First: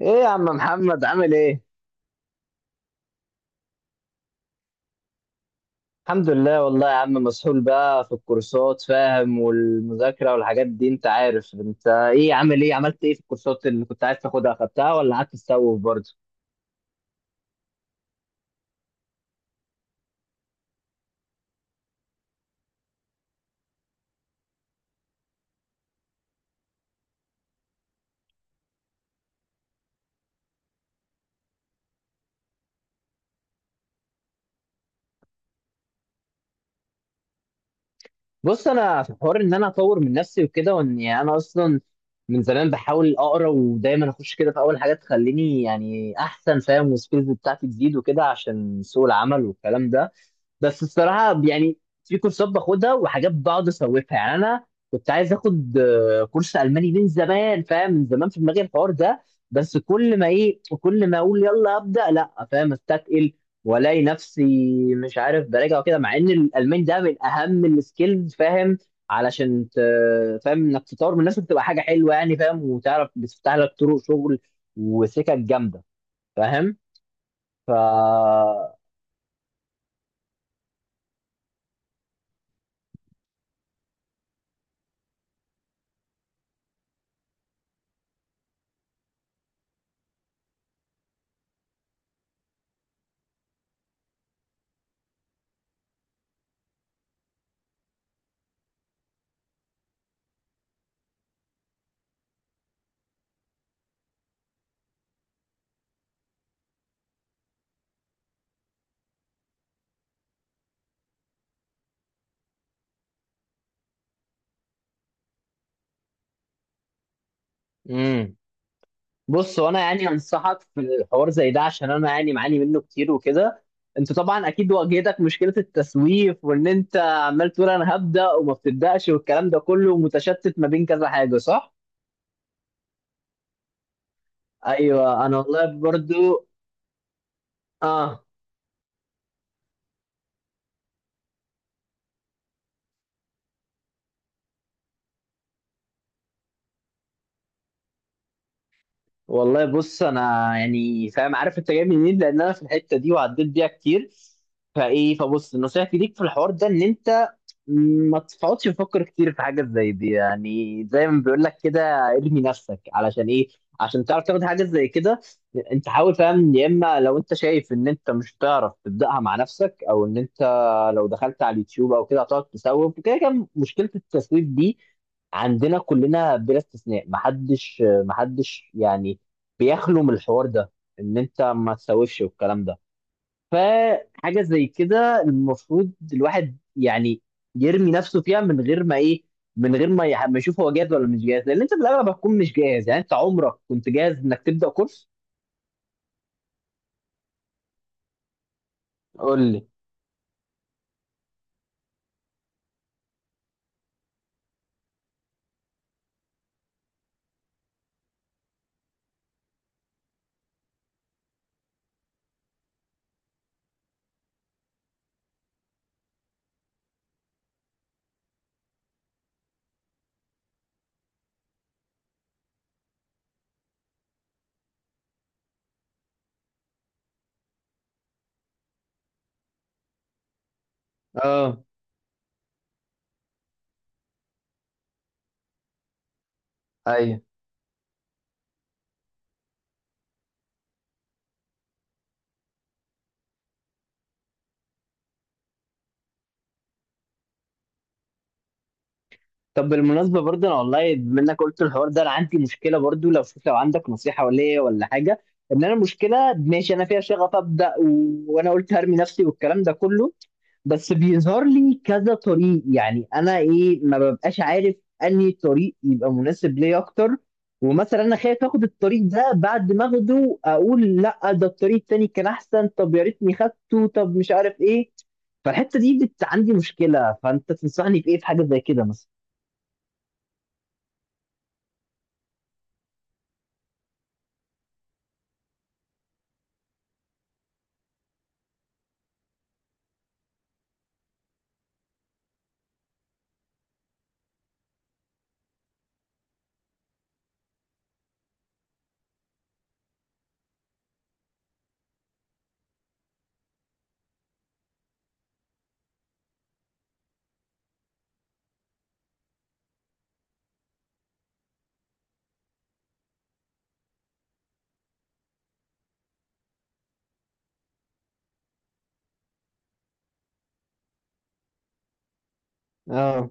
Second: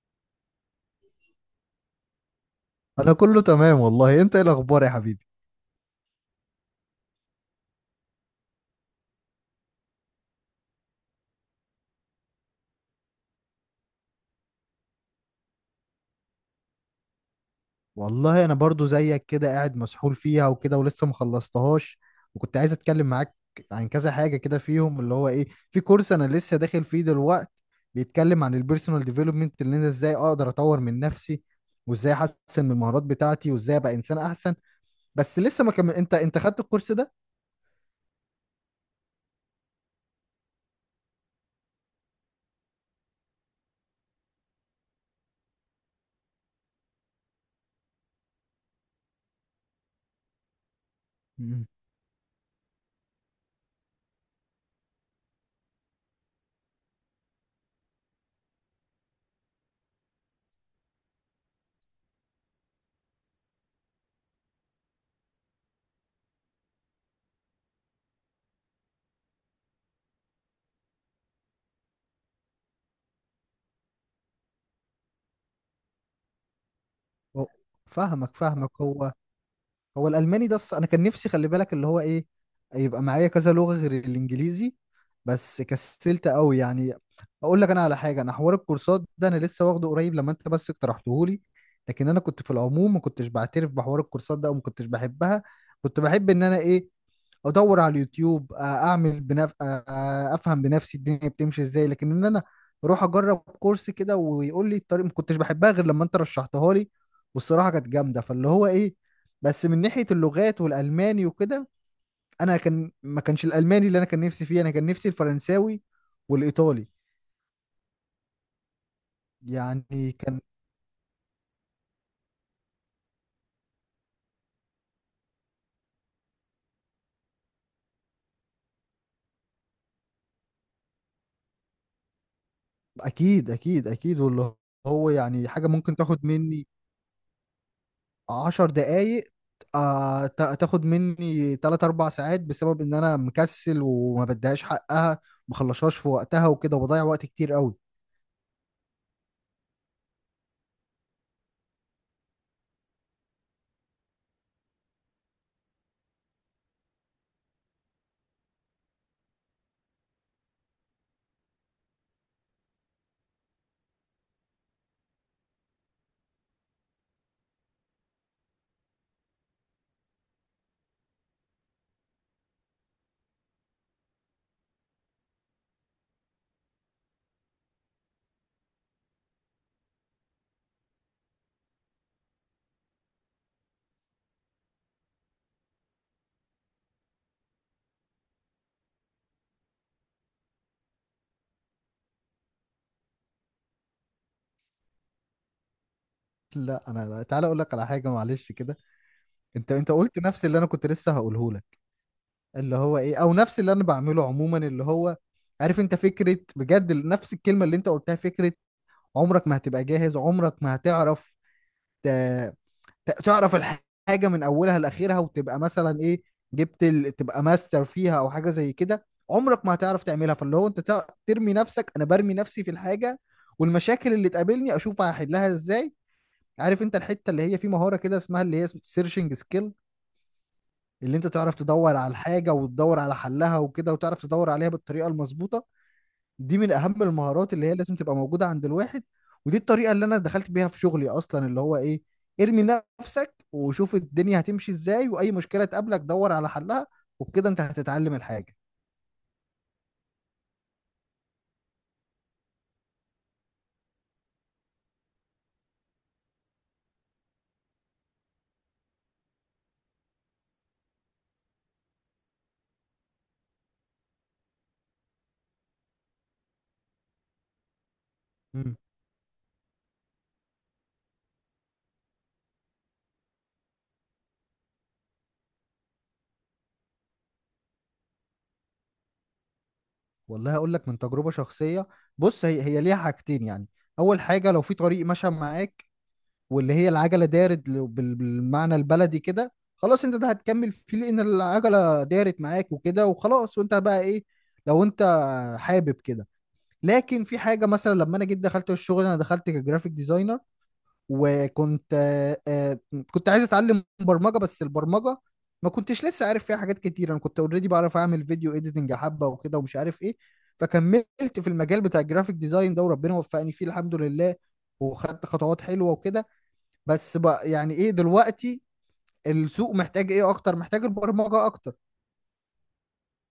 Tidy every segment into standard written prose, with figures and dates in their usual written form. ايه يا عم محمد عامل ايه؟ انا كله تمام والله. انت ايه الاخبار يا حبيبي؟ الحمد لله والله يا عم، مسحول بقى في الكورسات، فاهم؟ والمذاكرة والحاجات دي انت عارف. انت ايه؟ عامل ايه؟ عملت ايه في الكورسات اللي كنت عايز تاخدها؟ اخدتها ولا قعدت تسوف برضه؟ والله انا برضو زيك كده، قاعد مسحول فيها وكده ولسه مخلصتهاش. وكنت عايز اتكلم معاك عن كذا حاجة كده فيهم، اللي هو ايه، في كورس انا لسه داخل فيه دلوقتي بيتكلم عن البيرسونال ديفلوبمنت، اللي انا ازاي اقدر اطور من نفسي وازاي احسن من المهارات بتاعتي وازاي ابقى انسان احسن. بس لسه ما كمل. انت خدت الكورس ده؟ بص، انا في حوار ان انا اطور من نفسي وكده، وان يعني انا اصلا من زمان بحاول اقرا، ودايما اخش كده في اول حاجه تخليني يعني احسن، فاهم؟ والسكيلز بتاعتي تزيد وكده عشان سوق العمل والكلام ده. بس الصراحه مم. يعني في كورسات باخدها وحاجات بقعد اسوفها. يعني انا كنت عايز اخد كورس الماني من زمان، فاهم؟ من زمان في دماغي الحوار ده. بس كل ما ايه، كل ما اقول يلا ابدا، لا، فاهم، استثقل والاقي نفسي مش عارف براجع وكده، مع ان الالماني ده من اهم السكيلز، فاهم؟ علشان فاهم انك تطور من نفسك تبقى حاجه حلوه يعني، فاهم؟ وتعرف بتفتح لك طرق شغل وسكك جامده، فاهم؟ هو- ف فاهمك فاهمك. هو هو الالماني ده، انا كان نفسي، خلي بالك، اللي هو ايه، يبقى معايا كذا لغه غير الانجليزي، بس كسلت قوي يعني. اقول لك انا على حاجه، انا حوار الكورسات ده انا لسه واخده قريب لما انت بس اقترحته لي. لكن انا كنت في العموم ما كنتش بعترف بحوار الكورسات ده وما كنتش بحبها. كنت بحب ان انا ايه، ادور على اليوتيوب، اعمل افهم بنفسي الدنيا بتمشي ازاي. لكن ان انا اروح اجرب كورس كده ويقول لي الطريق ما كنتش بحبها غير لما انت رشحتها لي. والصراحه كانت جامده، فاللي هو ايه. بس من ناحيه اللغات والالماني وكده، انا كان ما كانش الالماني اللي انا كان نفسي فيه، انا كان نفسي الفرنساوي والايطالي. امم. بص، وانا يعني يعني كان انصحك في الحوار زي ده، عشان انا يعني معاني منه كتير وكده. انت طبعا اكيد واجهتك مشكله التسويف، وان انت عمال تقول انا هبدا وما بتبداش، والكلام ده كله متشتت ما بين كذا حاجه، صح؟ اكيد اكيد اكيد. واللي هو ايوه انا يعني والله حاجه ممكن تاخد برضو. مني اه. عشر دقايق، تاخد مني تلات أربع ساعات بسبب إن أنا مكسل وما بديهاش حقها، مخلصهاش في وقتها وكده وبضيع وقت كتير قوي. والله بص، انا يعني فاهم، عارف انت جاي منين، لان انا في الحته دي وعديت بيها كتير. فايه، فبص، نصيحتي ليك في الحوار ده ان انت ما تقعدش تفكر كتير في حاجة زي دي. يعني زي ما بيقول لك كده، ارمي نفسك علشان ايه؟ عشان تعرف تاخد حاجة زي كده. انت حاول، فاهم؟ يا اما لو انت شايف ان انت مش هتعرف تبدأها مع نفسك، او ان انت لو دخلت على اليوتيوب او كده هتقعد تسوف وكده. كان مشكلة التسويف دي عندنا كلنا بلا استثناء، محدش يعني بيخلو من الحوار ده، ان انت ما تسوفش والكلام ده. فحاجة زي كده المفروض الواحد يعني يرمي نفسه فيها من غير ما ايه، من غير ما يشوف هو جاهز ولا مش جاهز، لان انت في الاغلب هتكون مش جاهز. يعني انت عمرك كنت جاهز انك تبدأ كورس؟ لا أنا لا. تعالى أقول لك على حاجة معلش كده. قول لي. أنت قلت نفس اللي أنا كنت لسه هقوله لك، اللي هو إيه، أو نفس اللي أنا بعمله عموما، اللي هو، عارف أنت فكرة، بجد نفس الكلمة اللي أنت قلتها، فكرة عمرك ما هتبقى جاهز، عمرك ما هتعرف تعرف الحاجه من اولها لاخرها وتبقى مثلا ايه، تبقى ماستر فيها او حاجه زي كده. عمرك ما هتعرف تعملها. فاللي هو انت ترمي نفسك. انا برمي نفسي في الحاجه والمشاكل اللي تقابلني اشوف هحلها ازاي. عارف انت الحته اللي هي في مهاره كده اسمها اللي هي سيرشنج سكيل، اللي انت تعرف اه. تدور على الحاجه وتدور على حلها وكده وتعرف تدور عليها بالطريقه المظبوطه. دي من اهم ايوه. المهارات اللي هي لازم تبقى موجوده عند الواحد. ودي الطريقه اللي انا دخلت بيها في شغلي اصلا، اللي هو ايه، ارمي نفسك وشوف الدنيا هتمشي ازاي. واي مشكله تقابلك دور على حلها وبكده انت هتتعلم الحاجه. طب بالمناسبة برضه، أنا والله منك قلت الحوار ده، أنا عندي مشكلة برضه، لو شوف لو عندك نصيحة ولا إيه ولا حاجة. إن أنا المشكلة، ماشي أنا فيها شغف أبدأ وأنا قلت هرمي نفسي والكلام ده كله، بس بيظهر لي كذا طريق. يعني أنا إيه، ما ببقاش عارف أنهي طريق يبقى مناسب ليا أكتر. ومثلا أنا خايف آخد امم الطريق ده، بعد ما آخده أقول لأ، ده الطريق التاني كان أحسن، طب يا ريتني خدته، طب مش عارف إيه. عندي مشكلة، فأنت تنصحني بإيه في حاجة زي كده مثلا؟ والله هقول لك من تجربه شخصيه. بص هي ليها حاجتين يعني. اول حاجه لو في طريق مشى معاك، واللي هي العجله دارت بالمعنى البلدي كده، خلاص انت ده هتكمل فيه لان العجله دارت معاك وكده وخلاص. وانت بقى ايه، لو انت حابب كده. لكن في حاجه مثلا، لما انا جيت دخلت الشغل انا دخلت كجرافيك ديزاينر، وكنت كنت عايز اتعلم برمجه. بس البرمجه ما كنتش لسه عارف فيها حاجات كتير. انا كنت اوريدي بعرف اعمل فيديو اديتنج حبه وكده ومش عارف ايه. فكملت في المجال بتاع الجرافيك ديزاين ده، وربنا وفقني فيه الحمد لله، وخدت خطوات حلوه وكده. بس بقى يعني ايه دلوقتي، السوق محتاج ايه اكتر؟ محتاج البرمجه اكتر. اه.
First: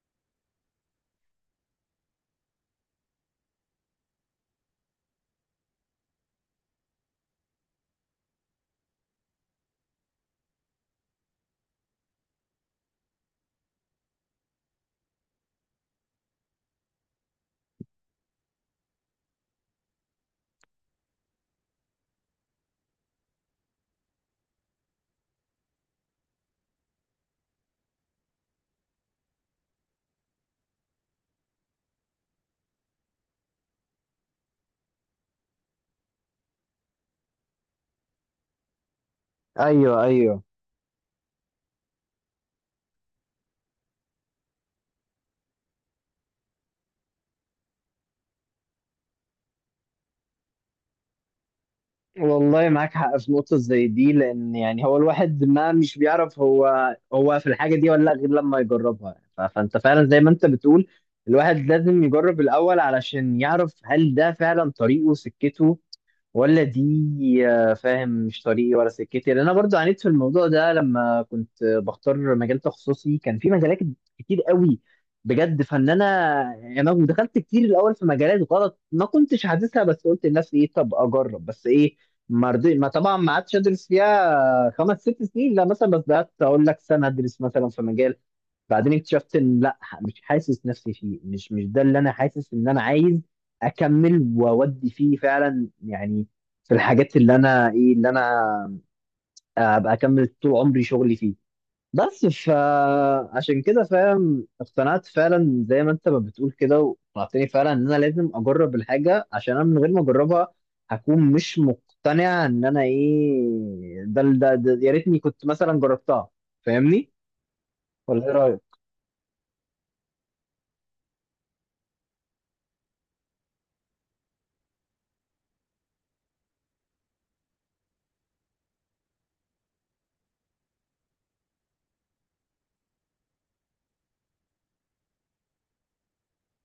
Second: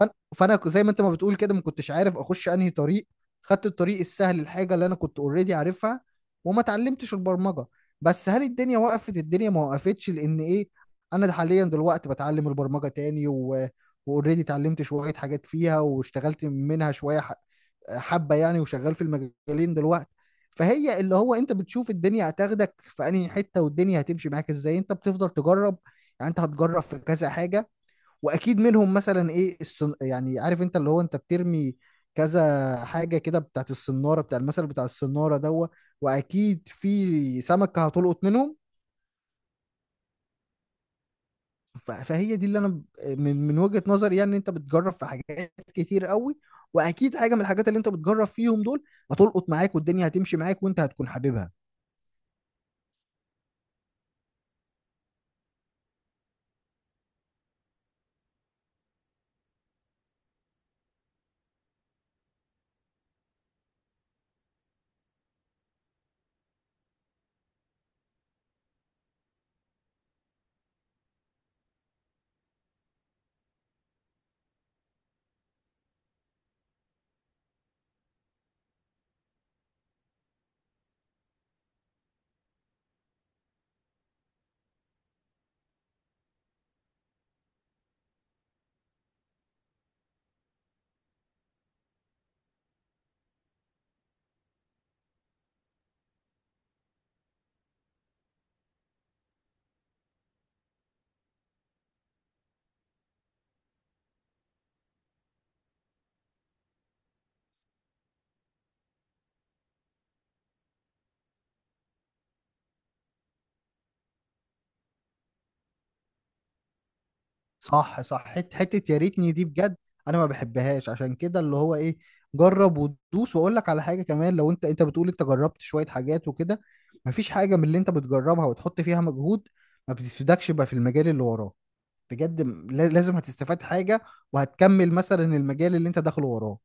زي ما انت ما بتقول كده، ما كنتش عارف اخش انهي طريق. خدت الطريق السهل، الحاجه اللي انا كنت اوريدي عارفها، وما اتعلمتش البرمجه. بس هل الدنيا وقفت؟ الدنيا ما وقفتش، لان ايه، انا حاليا دلوقتي بتعلم البرمجه تاني. واوريدي اتعلمت شويه حاجات فيها واشتغلت منها شويه حبه يعني، وشغال في المجالين دلوقتي. فهي اللي هو انت بتشوف الدنيا هتاخدك في انهي حته والدنيا هتمشي معاك ازاي. انت بتفضل تجرب، يعني انت هتجرب في كذا حاجه، واكيد منهم مثلا ايه يعني عارف انت اللي هو انت بترمي كذا حاجه كده بتاعت الصناره، بتاع المثل بتاع الصناره دوا، واكيد في سمكه هتلقط منهم. ايوه ايوه. فهي دي اللي انا من وجهه نظري يعني. انت بتجرب في حاجات كتير قوي، واكيد حاجه من الحاجات اللي انت بتجرب فيهم دول هتلقط معاك والدنيا هتمشي معاك وانت هتكون حاببها. والله معاك حق في نقطة زي دي، لأن يعني هو الواحد ما مش بيعرف هو هو في الحاجة دي ولا لأ غير لما يجربها. فأنت فعلا زي ما أنت بتقول، الواحد لازم يجرب الأول علشان يعرف هل ده فعلا طريقه، سكته ولا دي. فاهم مش طريقي ولا سكتي، لان انا برضو عانيت في الموضوع ده. لما كنت بختار مجال تخصصي، كان في مجالات كتير قوي بجد. فان انا يعني انا دخلت كتير الاول في مجالات غلط، ما كنتش حاسسها، بس قلت لنفسي ايه، طب اجرب بس ايه، ما رضي ما طبعا ما عادش ادرس فيها خمس ست سنين لا مثلا، بس قعدت اقول لك سنه ادرس مثلا في مجال، بعدين اكتشفت ان لا، مش حاسس نفسي فيه، مش ده اللي انا حاسس ان انا عايز اكمل واودي فيه فعلا. يعني في الحاجات اللي انا ايه، اللي انا ابقى اكمل طول عمري شغلي فيه. بس فعشان كده، فاهم، اقتنعت فعلا زي ما انت ما بتقول كده، واقتنعتني فعلا ان انا لازم اجرب الحاجه، عشان انا من غير ما اجربها هكون مش مقتنع، ان انا ايه، ده يا ريتني كنت مثلا جربتها، فاهمني؟ صح صح. ولا ايه رايك؟ حتة يا ريتني دي بجد. انا ما بحبهاش عشان كده، اللي هو ايه، جرب وتدوس. واقول لك على حاجة كمان، لو انت بتقول انت جربت شوية حاجات وكده، مفيش حاجة من اللي انت بتجربها وتحط فيها مجهود ما بتفيدكش بقى في المجال اللي وراه. بجد لازم هتستفاد حاجة، وهتكمل مثلا المجال اللي انت داخله وراه.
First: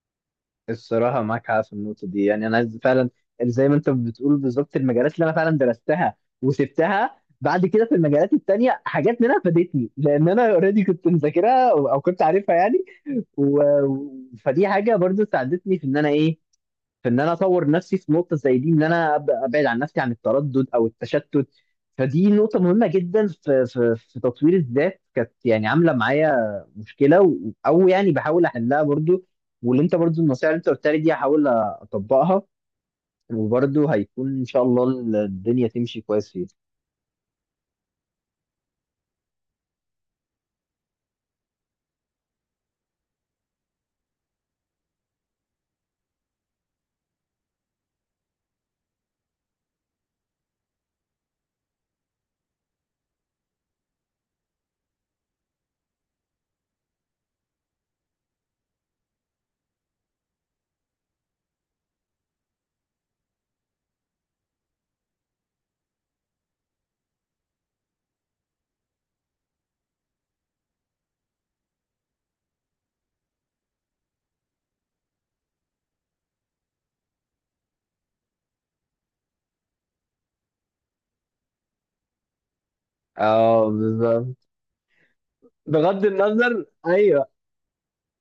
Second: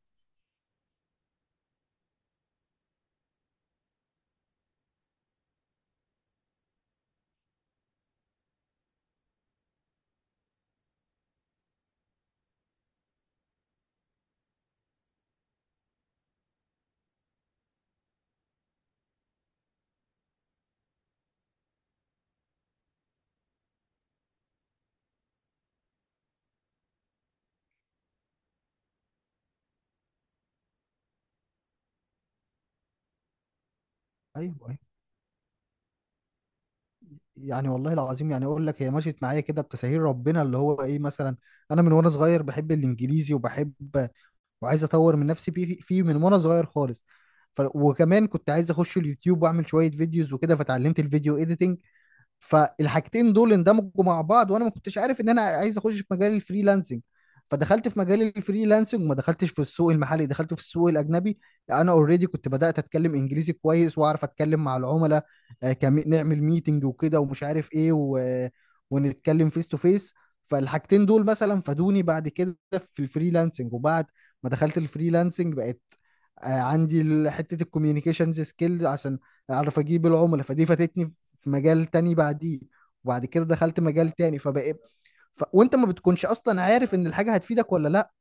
الصراحة معاك حق في النقطة دي. يعني أنا عايز فعلا زي ما أنت بتقول بالظبط، المجالات اللي أنا فعلا درستها وسبتها بعد كده، في المجالات التانية حاجات منها فادتني، لأن أنا أوريدي كنت مذاكرها أو أو كنت عارفها يعني. فدي حاجة برضو ساعدتني في إن أنا إيه، في ان انا اطور نفسي في نقطه زي دي، ان انا ابعد عن نفسي عن التردد او التشتت. فدي نقطه مهمه جدا في تطوير الذات، كانت يعني عامله معايا مشكله او يعني بحاول احلها برضو. واللي انت برضو النصيحه اللي انت قلتها لي دي هحاول اطبقها، وبرضو هيكون ان شاء ايوه أيوة. الله الدنيا تمشي كويس فيها. يعني والله العظيم، يعني اقول لك، هي مشيت معايا كده بتساهيل ربنا، اللي هو ايه مثلا، انا من وانا صغير بحب الانجليزي وبحب وعايز اطور من نفسي فيه من وانا صغير خالص. وكمان كنت عايز اخش اليوتيوب واعمل شويه فيديوز وكده فتعلمت الفيديو اديتنج. فالحاجتين دول اندمجوا مع بعض، وانا ما كنتش عارف ان انا عايز اخش في مجال الفريلانسنج. فدخلت في مجال الفريلانسنج وما دخلتش في السوق المحلي، دخلت في السوق الاجنبي. انا اوريدي كنت بدات اتكلم انجليزي كويس واعرف اتكلم مع العملاء، نعمل ميتنج وكده ومش عارف ايه ونتكلم فيس تو فيس. فالحاجتين دول مثلا فادوني بعد كده في الفريلانسنج. وبعد ما دخلت الفريلانسنج بقت عندي حته الكوميونيكيشنز سكيل عشان اعرف اجيب العملاء، فدي فاتتني في مجال تاني بعديه. وبعد كده آه دخلت مجال تاني بالظبط. فبقى وانت ما بغض بتكونش اصلا النظر، عارف ان ايوه الحاجة هتفيدك ولا لا.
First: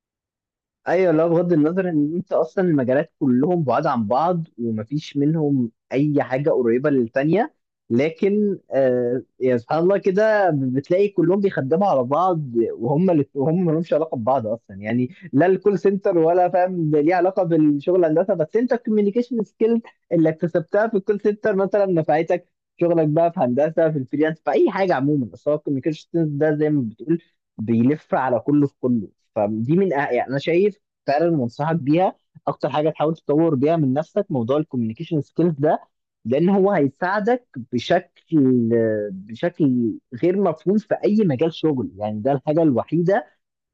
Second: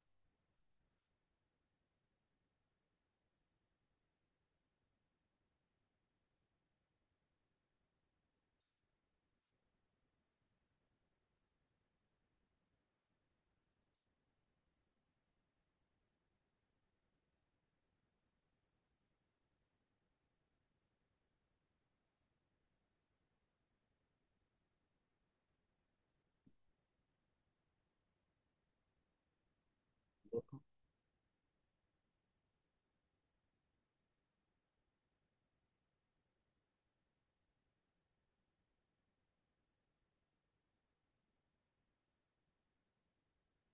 ايوه، لا بغض النظر ان انت اصلا المجالات كلهم بعاد عن بعض ومفيش منهم اي حاجه قريبه للتانيه، لكن آه يا سبحان الله كده بتلاقي كلهم بيخدموا على بعض، وهم وهم ما لهمش علاقه ببعض اصلا. يعني لا الكول سنتر ولا فاهم ده ليه علاقه بالشغل الهندسه، بس انت الكوميونيكيشن سكيلز اللي اكتسبتها في الكول سنتر مثلا نفعتك في شغلك بقى في هندسه، في الفريلانس، في اي حاجه عموما. بس هو الكوميونيكيشن ده زي ما بتقول بيلف على كله في كله. فدي من يعني انا شايف فعلا وانصحك بيها، اكتر حاجه تحاول تطور بيها من نفسك موضوع الكوميونيكيشن سكيلز ده، لان هو هيساعدك بشكل بشكل غير مفهوم في اي مجال شغل. يعني ده الحاجه الوحيده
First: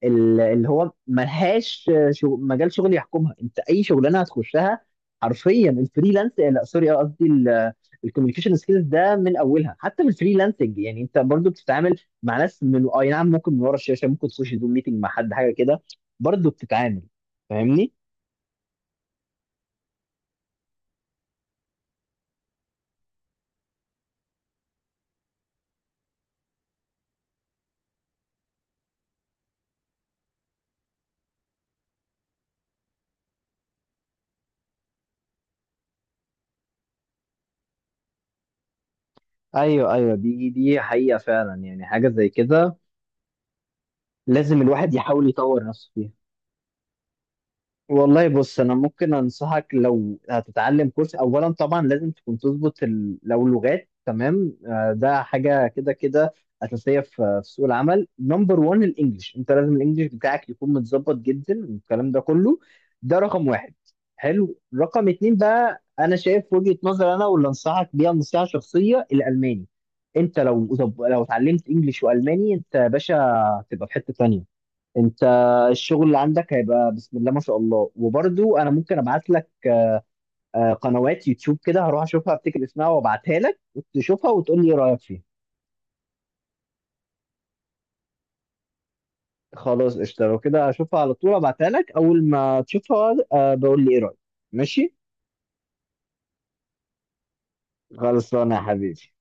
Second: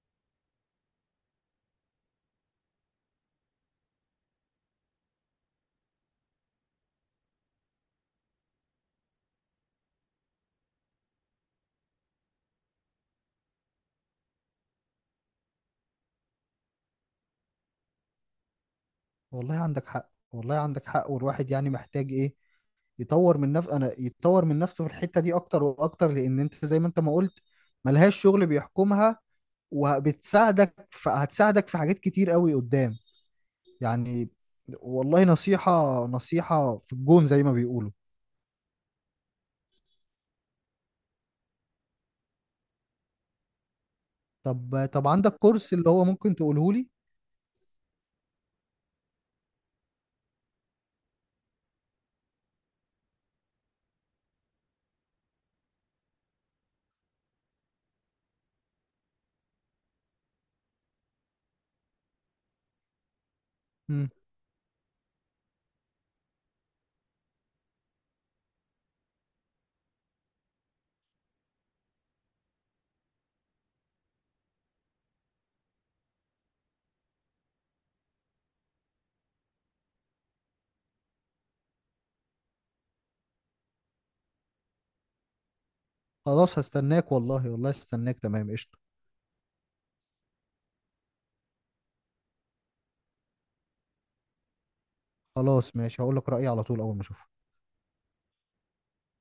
اللي هو ملهاش مجال شغل يحكمها، انت اي شغلانه هتخشها حرفيا. الفريلانس، لا سوري، قصدي الكوميونيكيشن سكيلز ده، من اولها حتى في الفريلانسنج يعني انت برضو بتتعامل مع ناس من اي نعم، ممكن من ورا الشاشه، ممكن تخش زوم ميتنج مع حد حاجه كده، برضو بتتعامل، فاهمني؟ والله عندك حق، والله عندك حق. والواحد يعني محتاج ايه، يطور من نفسه، انا يطور من نفسه في الحتة دي اكتر واكتر، لان انت زي ما انت ما قلت، ملهاش شغل بيحكمها وبتساعدك. هتساعدك في حاجات كتير قوي قدام يعني. والله نصيحة نصيحة في الجون زي ما بيقولوا. ايوه ايوه. دي حقيقه فعلا. يعني حاجه زي كده لازم طب الواحد طب، يحاول عندك يطور كورس نفسه اللي هو فيها. ممكن تقوله لي؟ والله بص، انا ممكن انصحك لو هتتعلم كورس، اولا طبعا لازم تكون تظبط لو لغات تمام، ده حاجه كده كده اساسيه في سوق العمل. نمبر 1 الانجليش، انت لازم الانجليش بتاعك يكون متظبط جدا والكلام ده كله، ده رقم واحد. حلو، رقم اتنين بقى انا شايف وجهه نظر انا واللي انصحك بيها نصيحه شخصيه: الالماني. انت لو لو اتعلمت انجليش والماني، انت يا باشا هتبقى في حته تانيه. انت الشغل اللي عندك هيبقى بسم الله ما شاء الله. وبرضو انا ممكن ابعت لك قنوات يوتيوب كده، هروح اشوفها افتكر اسمها وابعتها لك وتشوفها وتقول لي إيه رايك فيها. خلاص هستناك، والله والله هستناك، تمام قشطة. خلاص قشطه، لو كده اشوفها على طول ابعتها لك، اول ما تشوفها بقول لي ايه رايك. ماشي. خلاص ماشي، هقول لك رأيي على طول أول ما أشوفه. خلصانه يا حبيبي.